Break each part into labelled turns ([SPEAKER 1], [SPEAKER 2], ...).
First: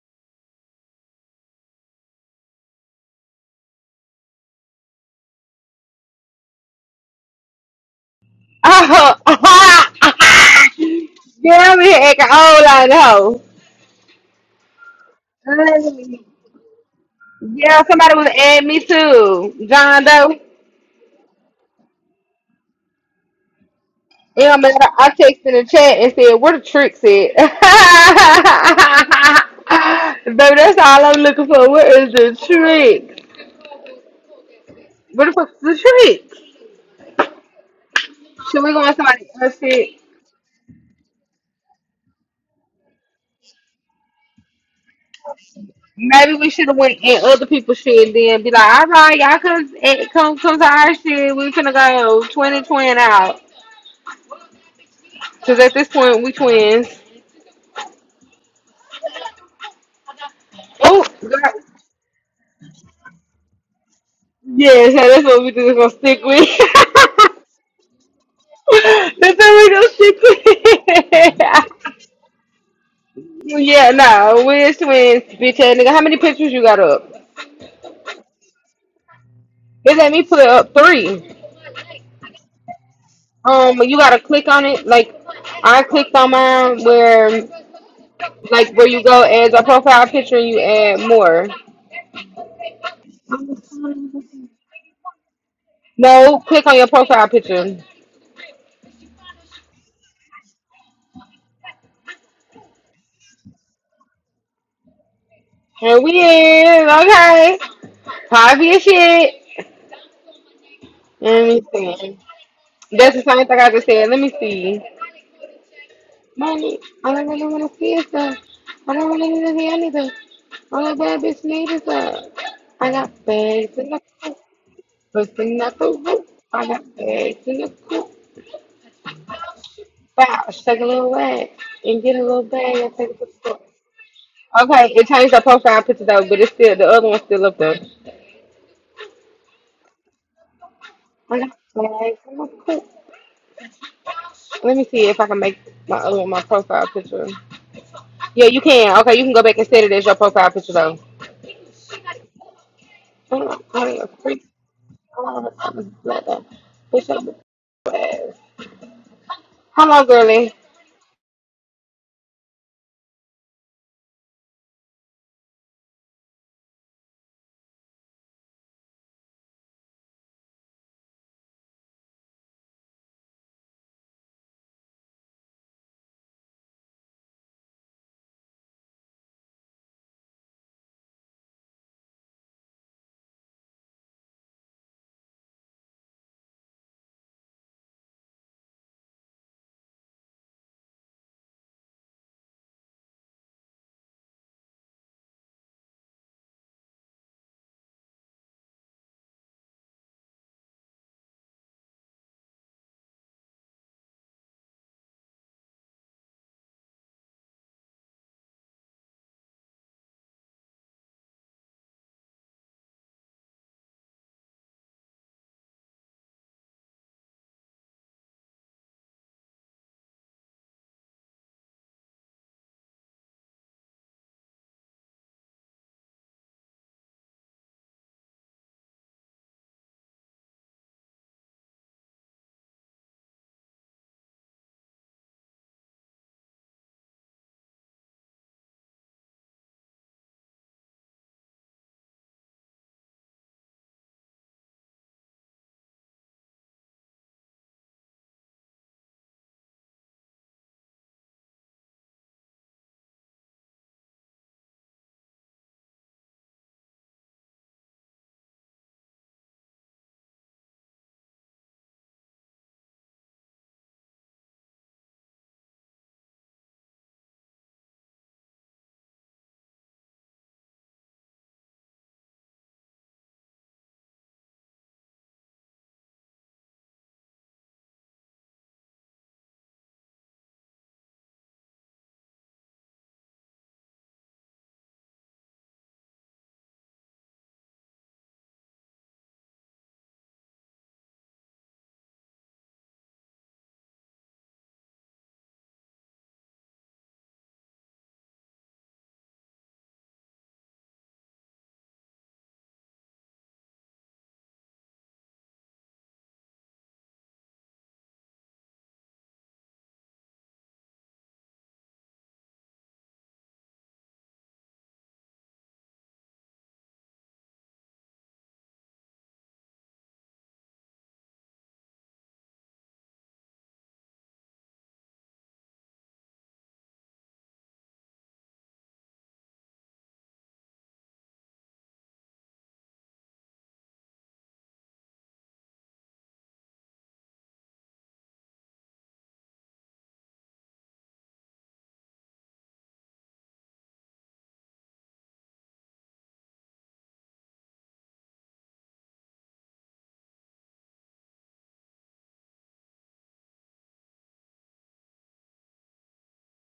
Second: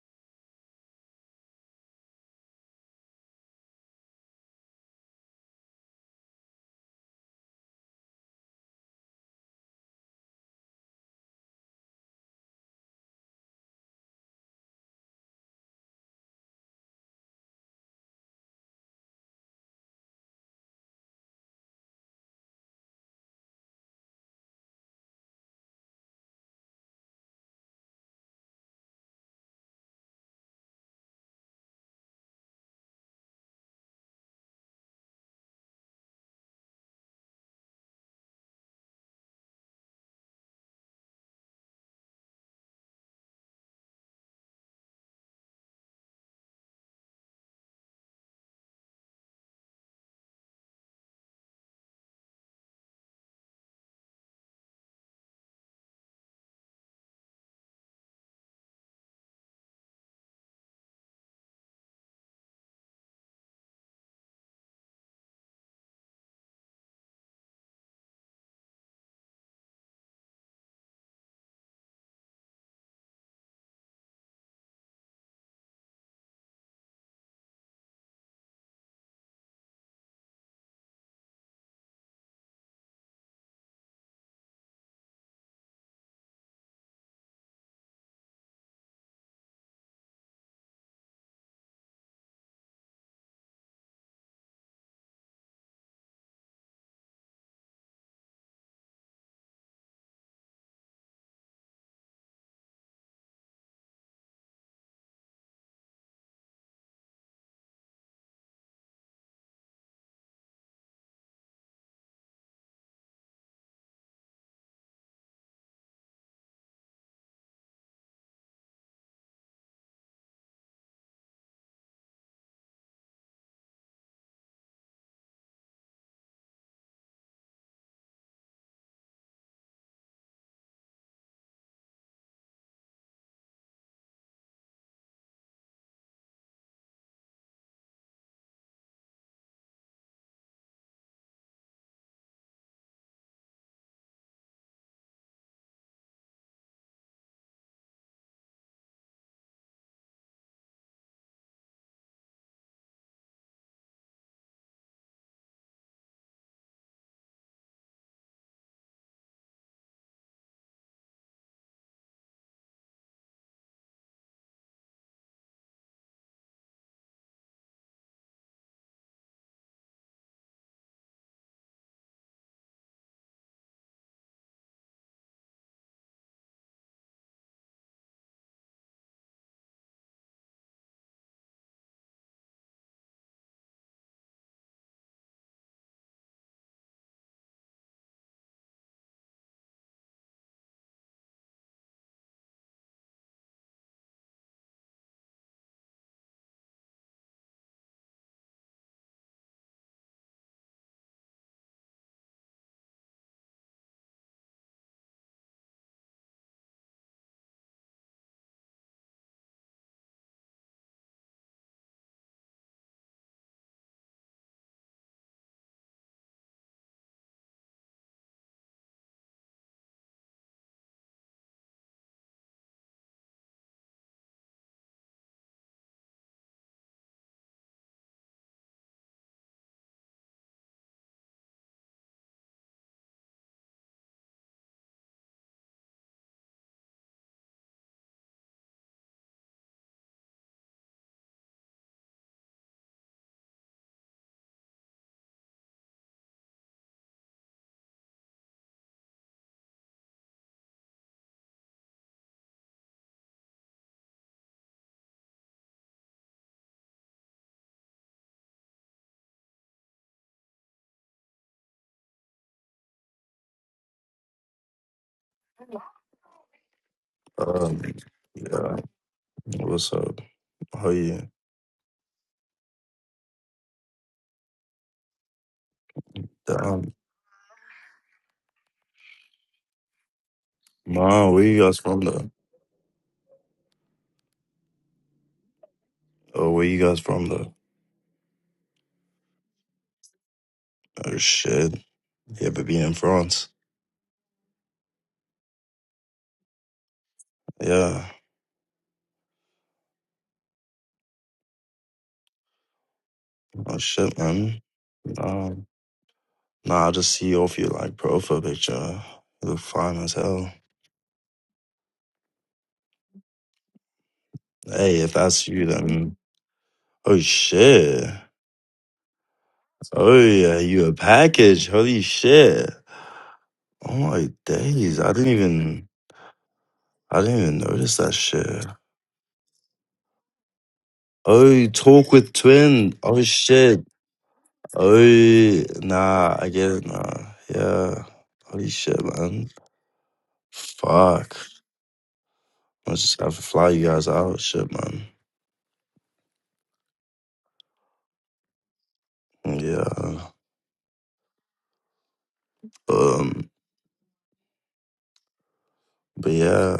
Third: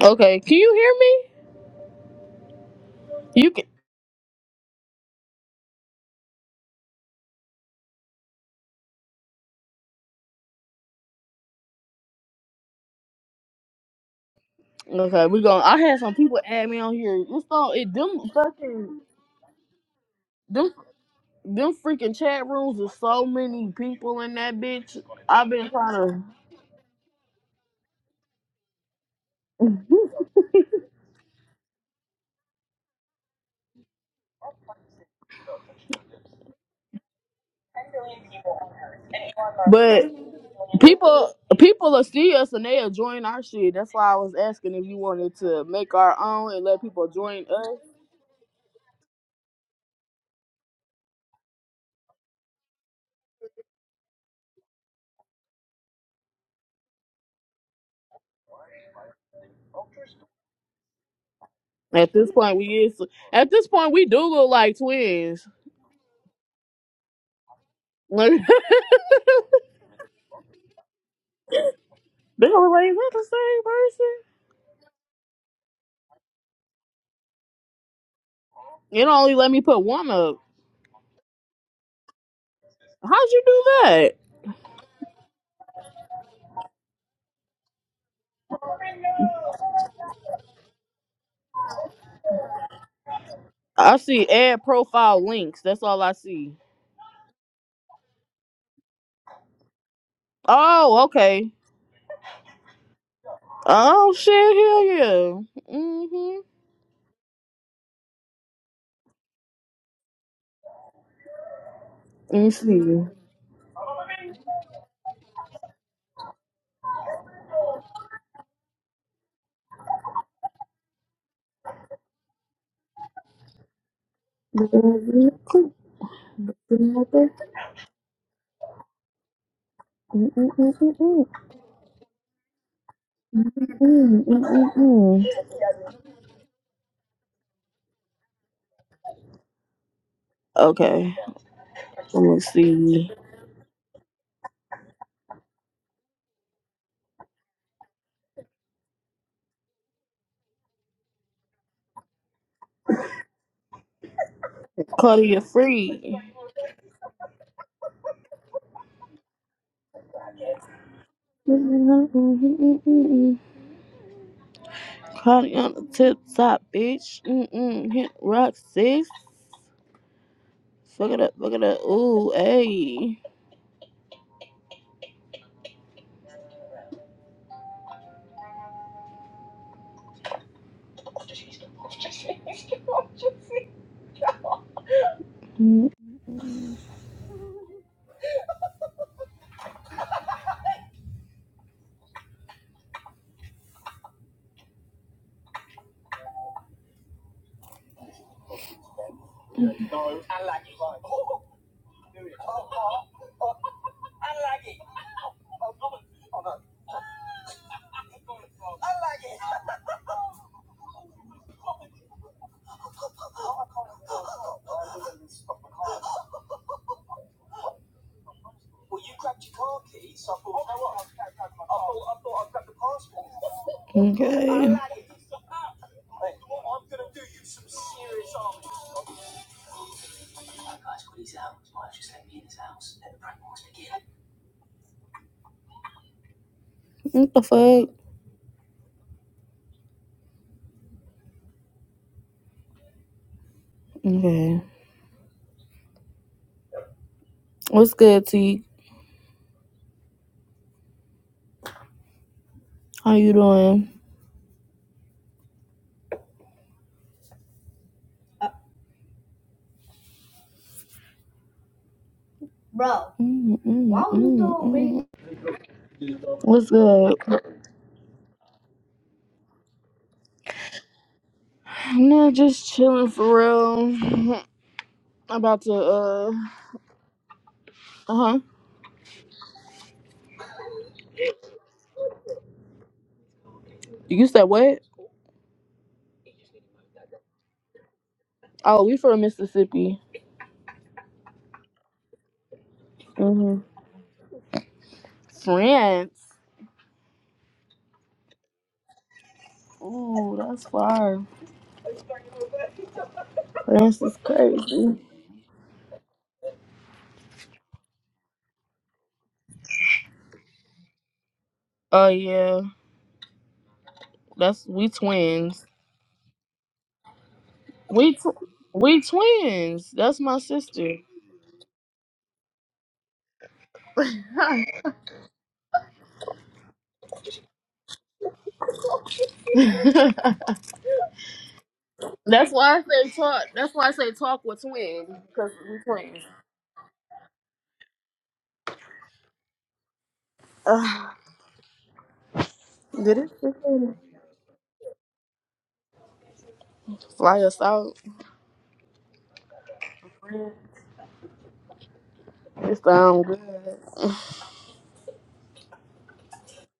[SPEAKER 1] Okay, can you hear me? You can.
[SPEAKER 2] Oh, yeah, we had a whole lot of hoes.
[SPEAKER 1] Okay, we going. to I had some
[SPEAKER 2] Honey.
[SPEAKER 1] people add me on here. This phone,
[SPEAKER 2] Yeah,
[SPEAKER 1] it
[SPEAKER 2] somebody
[SPEAKER 1] them
[SPEAKER 2] was adding me
[SPEAKER 1] fucking
[SPEAKER 2] too. John Doe.
[SPEAKER 1] them them freaking chat rooms with so many people in
[SPEAKER 2] It
[SPEAKER 1] that
[SPEAKER 2] don't matter.
[SPEAKER 1] bitch.
[SPEAKER 2] I texted
[SPEAKER 1] I've
[SPEAKER 2] in the
[SPEAKER 1] been
[SPEAKER 2] chat and
[SPEAKER 1] trying
[SPEAKER 2] said, "Where the tricks at?" Baby, that's all I'm looking for. Where is the trick? Where the fuck's the trick? Should we go on somebody
[SPEAKER 1] to.
[SPEAKER 2] else's shit?
[SPEAKER 1] But people people will see us and they'll join our shit. That's why I was asking if you wanted to make our
[SPEAKER 2] Maybe we
[SPEAKER 1] own and
[SPEAKER 2] should have
[SPEAKER 1] let
[SPEAKER 2] went
[SPEAKER 1] people
[SPEAKER 2] in
[SPEAKER 1] join
[SPEAKER 2] other
[SPEAKER 1] us.
[SPEAKER 2] people's shit and then be like, "All right, y'all come eh, come come to our shit. We finna go twenty twenty out." Because at this point, we twins. Oh, God.
[SPEAKER 1] At this point, we is at this point we do look
[SPEAKER 2] Yeah,
[SPEAKER 1] like
[SPEAKER 2] so that's what
[SPEAKER 1] twins.
[SPEAKER 2] we just gonna stick with.
[SPEAKER 1] Like
[SPEAKER 2] that's what we gonna stick with.
[SPEAKER 1] they look like is that the same
[SPEAKER 2] yeah,
[SPEAKER 1] person?
[SPEAKER 2] no, we're twins, bitch ass nigga. How many pictures you got up?
[SPEAKER 1] It only let me put
[SPEAKER 2] They
[SPEAKER 1] one
[SPEAKER 2] let me
[SPEAKER 1] up.
[SPEAKER 2] put up three.
[SPEAKER 1] How'd you do
[SPEAKER 2] Um, you
[SPEAKER 1] that?
[SPEAKER 2] gotta click on it. Like, I clicked on mine where, like, where you go as a profile picture and you add more.
[SPEAKER 1] I see add profile links. That's all I
[SPEAKER 2] No,
[SPEAKER 1] see.
[SPEAKER 2] click on your profile picture.
[SPEAKER 1] Oh, okay. Oh shit, hell yeah.
[SPEAKER 2] And we
[SPEAKER 1] Mm-hmm.
[SPEAKER 2] in, okay. Probably as shit. Let me see.
[SPEAKER 1] Let me see.
[SPEAKER 2] That's the same thing I just said. Let me see. Yes, sir. I don't want anything to hear anything. All that bad bitch need is a bag. Pussing up the roof. I got bags in the coop. Wow, Take a little wag and get a little bag and take it to the store. Okay, it changed the profile picture though, but it's still the other one's still up there.
[SPEAKER 1] Okay.
[SPEAKER 2] I got bags
[SPEAKER 1] Let
[SPEAKER 2] in
[SPEAKER 1] me
[SPEAKER 2] the coop.
[SPEAKER 1] see.
[SPEAKER 2] Let me see if I can make my other one my profile picture. Yeah, you can. Okay, you can go back and set it as your profile picture though. I'm not calling a freak.
[SPEAKER 1] Claudia
[SPEAKER 2] Oh, I'm
[SPEAKER 1] free.
[SPEAKER 2] not a bitch. I'm a bad Come on, girly.
[SPEAKER 1] Claudia on the tip top, bitch. Mm-mm. Hit rock six. Fuck it up, fuck it up. Ooh, hey. Mm, Okay. What the fuck? Okay. What's good, T? How you doing? Mm, mm, mm, mm. What's good?
[SPEAKER 3] Um, yeah, what's up? Oh yeah,
[SPEAKER 1] Nah, just chilling for real. About to uh
[SPEAKER 3] um,
[SPEAKER 1] uh huh.
[SPEAKER 3] Ma, where you guys from though?
[SPEAKER 1] You said what?
[SPEAKER 3] Oh, where you guys from though?
[SPEAKER 1] Oh, we from Mississippi.
[SPEAKER 3] Oh shit, Yeah, but being in France?
[SPEAKER 1] hmm France.
[SPEAKER 3] Yeah,
[SPEAKER 1] Ooh, that's far.
[SPEAKER 3] oh
[SPEAKER 1] France
[SPEAKER 3] shit,
[SPEAKER 1] is
[SPEAKER 3] man.
[SPEAKER 1] crazy.
[SPEAKER 3] Um, nah, I just see off your like profile picture. You look fine as hell.
[SPEAKER 1] Oh yeah, that's we
[SPEAKER 3] Hey, if that's
[SPEAKER 1] twins.
[SPEAKER 3] you, then oh shit.
[SPEAKER 1] We tw- we twins. That's
[SPEAKER 3] Oh
[SPEAKER 1] my
[SPEAKER 3] yeah, you a
[SPEAKER 1] sister.
[SPEAKER 3] package? Holy shit! Oh my days, I didn't even, I didn't even notice that shit. Oh, talk with
[SPEAKER 1] That's why I
[SPEAKER 3] twin.
[SPEAKER 1] say
[SPEAKER 3] Oh
[SPEAKER 1] talk. That's
[SPEAKER 3] shit.
[SPEAKER 1] why I say talk with twins because
[SPEAKER 3] Oh,
[SPEAKER 1] we twins.
[SPEAKER 3] nah, I get it, nah. Yeah. Holy shit, man.
[SPEAKER 1] Uh,
[SPEAKER 3] Fuck. I was
[SPEAKER 1] did
[SPEAKER 3] just have
[SPEAKER 1] it
[SPEAKER 3] to fly you
[SPEAKER 1] freaking
[SPEAKER 3] guys out, shit, man.
[SPEAKER 1] fly us out?
[SPEAKER 3] Yeah.
[SPEAKER 1] It sound good.
[SPEAKER 3] Um, but yeah.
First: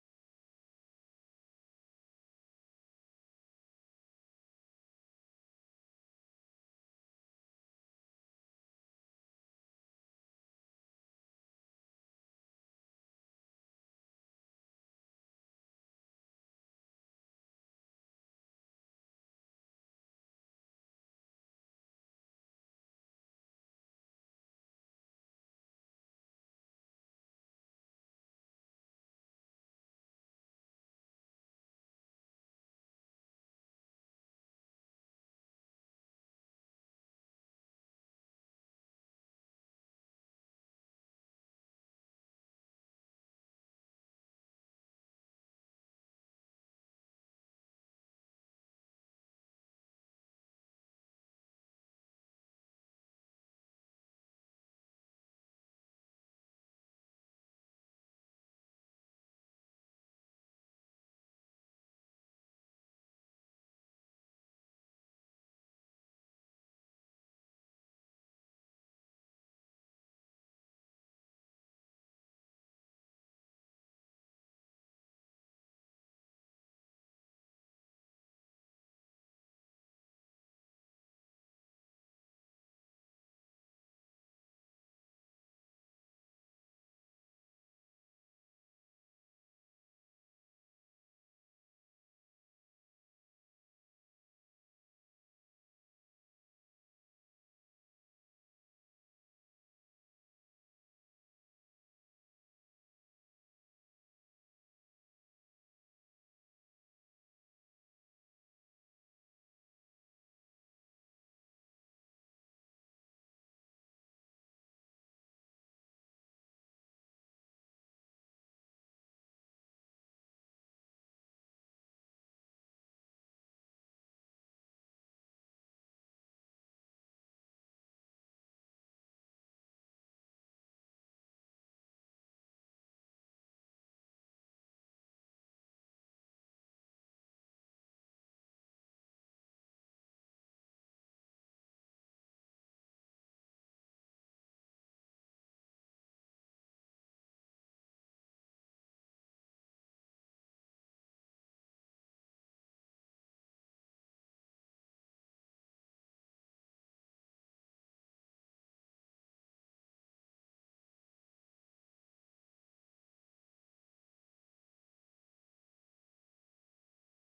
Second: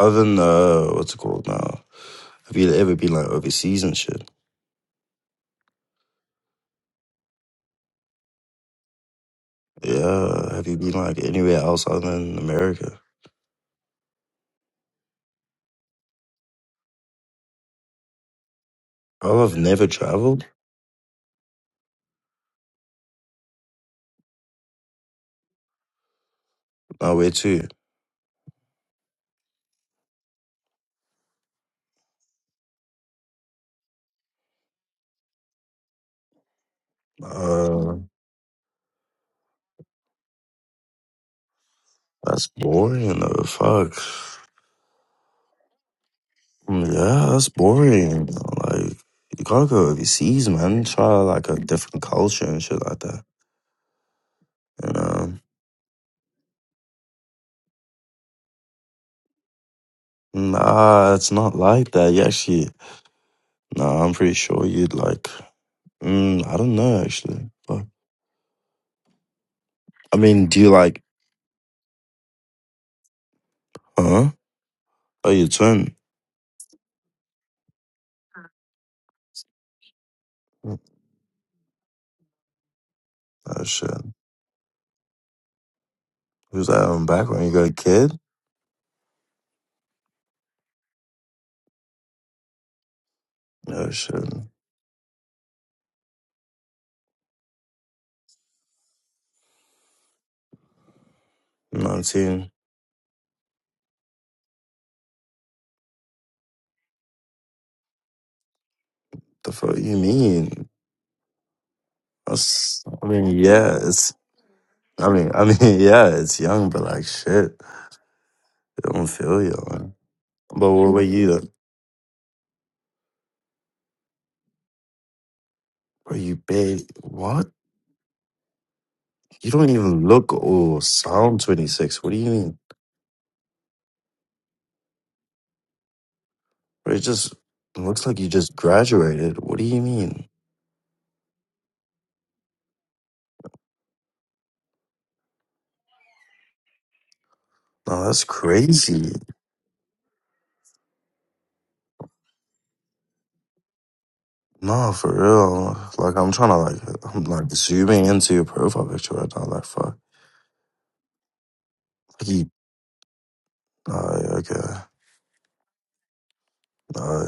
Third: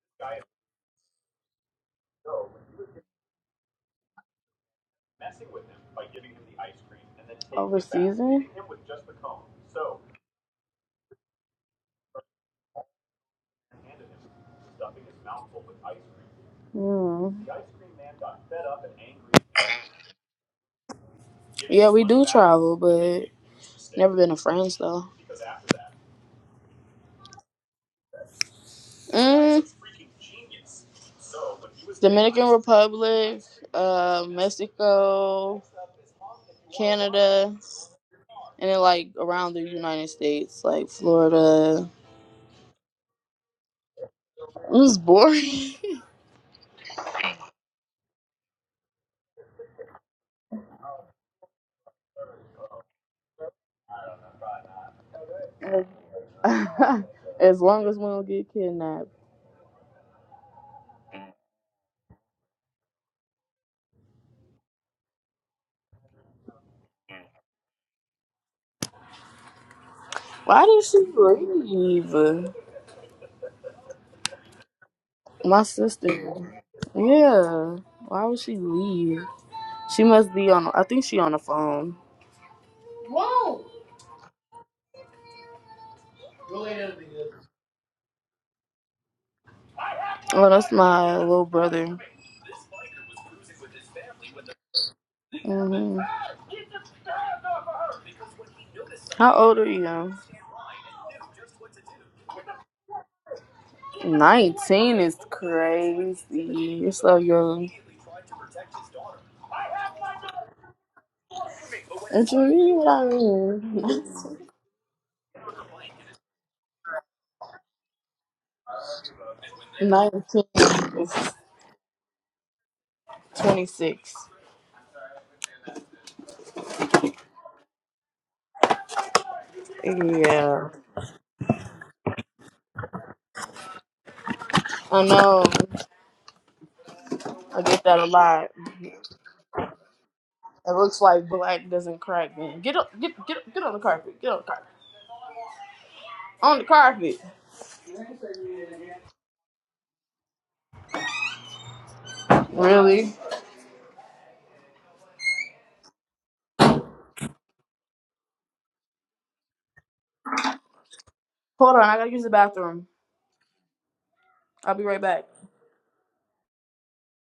[SPEAKER 3] Other than, uh, what's it called now? Have you ever been, like, overseas and shit?
[SPEAKER 1] Over season?
[SPEAKER 3] Yeah. Have you been, like, anywhere else other than America?
[SPEAKER 1] Mm.
[SPEAKER 3] Oh, I've never traveled.
[SPEAKER 1] Yeah, we do travel, but never been to France though.
[SPEAKER 3] No, where to?
[SPEAKER 1] Mm, Dominican Republic, uh, Mexico, Canada,
[SPEAKER 3] Uh,
[SPEAKER 1] and then like around the United States, like Florida.
[SPEAKER 3] that's boring, though. Fuck.
[SPEAKER 1] It was boring.
[SPEAKER 3] Yeah, that's boring. Like you gotta go overseas, man. Try like a different culture and shit like that. You know?
[SPEAKER 1] as as long as we don't get kidnapped.
[SPEAKER 3] Nah, it's not like that. You actually, nah, I'm pretty sure you'd like. Mm, I don't know actually. Fuck. I mean, do
[SPEAKER 1] Why
[SPEAKER 3] you
[SPEAKER 1] did
[SPEAKER 3] like?
[SPEAKER 1] she leave?
[SPEAKER 3] Huh? Oh, your
[SPEAKER 1] My
[SPEAKER 3] twin.
[SPEAKER 1] sister. Yeah. Why would she leave? She must be on. I think she on the phone.
[SPEAKER 3] Oh shit. Who's that on background? You got a kid?
[SPEAKER 1] Oh, that's my little brother.
[SPEAKER 3] Oh shit.
[SPEAKER 1] hmm How old are you?
[SPEAKER 3] Nineteen.
[SPEAKER 1] Nineteen is crazy. You're so young.
[SPEAKER 3] The fuck you mean?
[SPEAKER 1] And you mean
[SPEAKER 3] That's.
[SPEAKER 1] what I
[SPEAKER 3] I mean, yeah,
[SPEAKER 1] mean?
[SPEAKER 3] it's. I mean, I mean, yeah, it's young, but like shit. I don't feel you. Man. But what
[SPEAKER 1] Nineteen
[SPEAKER 3] were
[SPEAKER 1] is
[SPEAKER 3] you? Like, Are
[SPEAKER 1] twenty-six.
[SPEAKER 3] you big. What? You don't even look
[SPEAKER 1] Yeah.
[SPEAKER 3] or sound 26. What do you mean?
[SPEAKER 1] I know.
[SPEAKER 3] it just
[SPEAKER 1] I get that a
[SPEAKER 3] looks like you
[SPEAKER 1] lot.
[SPEAKER 3] just graduated. What do you mean?
[SPEAKER 1] It looks like black doesn't crack. me. get up, get get get on the carpet. Get on the carpet. On the carpet.
[SPEAKER 3] No, that's crazy.
[SPEAKER 1] Really?
[SPEAKER 3] No, for real. Like, I'm trying to, like, I'm, like, zooming into your profile picture right now. Like, fuck.
[SPEAKER 1] Hold on, I gotta use
[SPEAKER 3] Like,
[SPEAKER 1] the
[SPEAKER 3] you,
[SPEAKER 1] bathroom.
[SPEAKER 3] uh,
[SPEAKER 1] I'll be right back.
[SPEAKER 3] okay.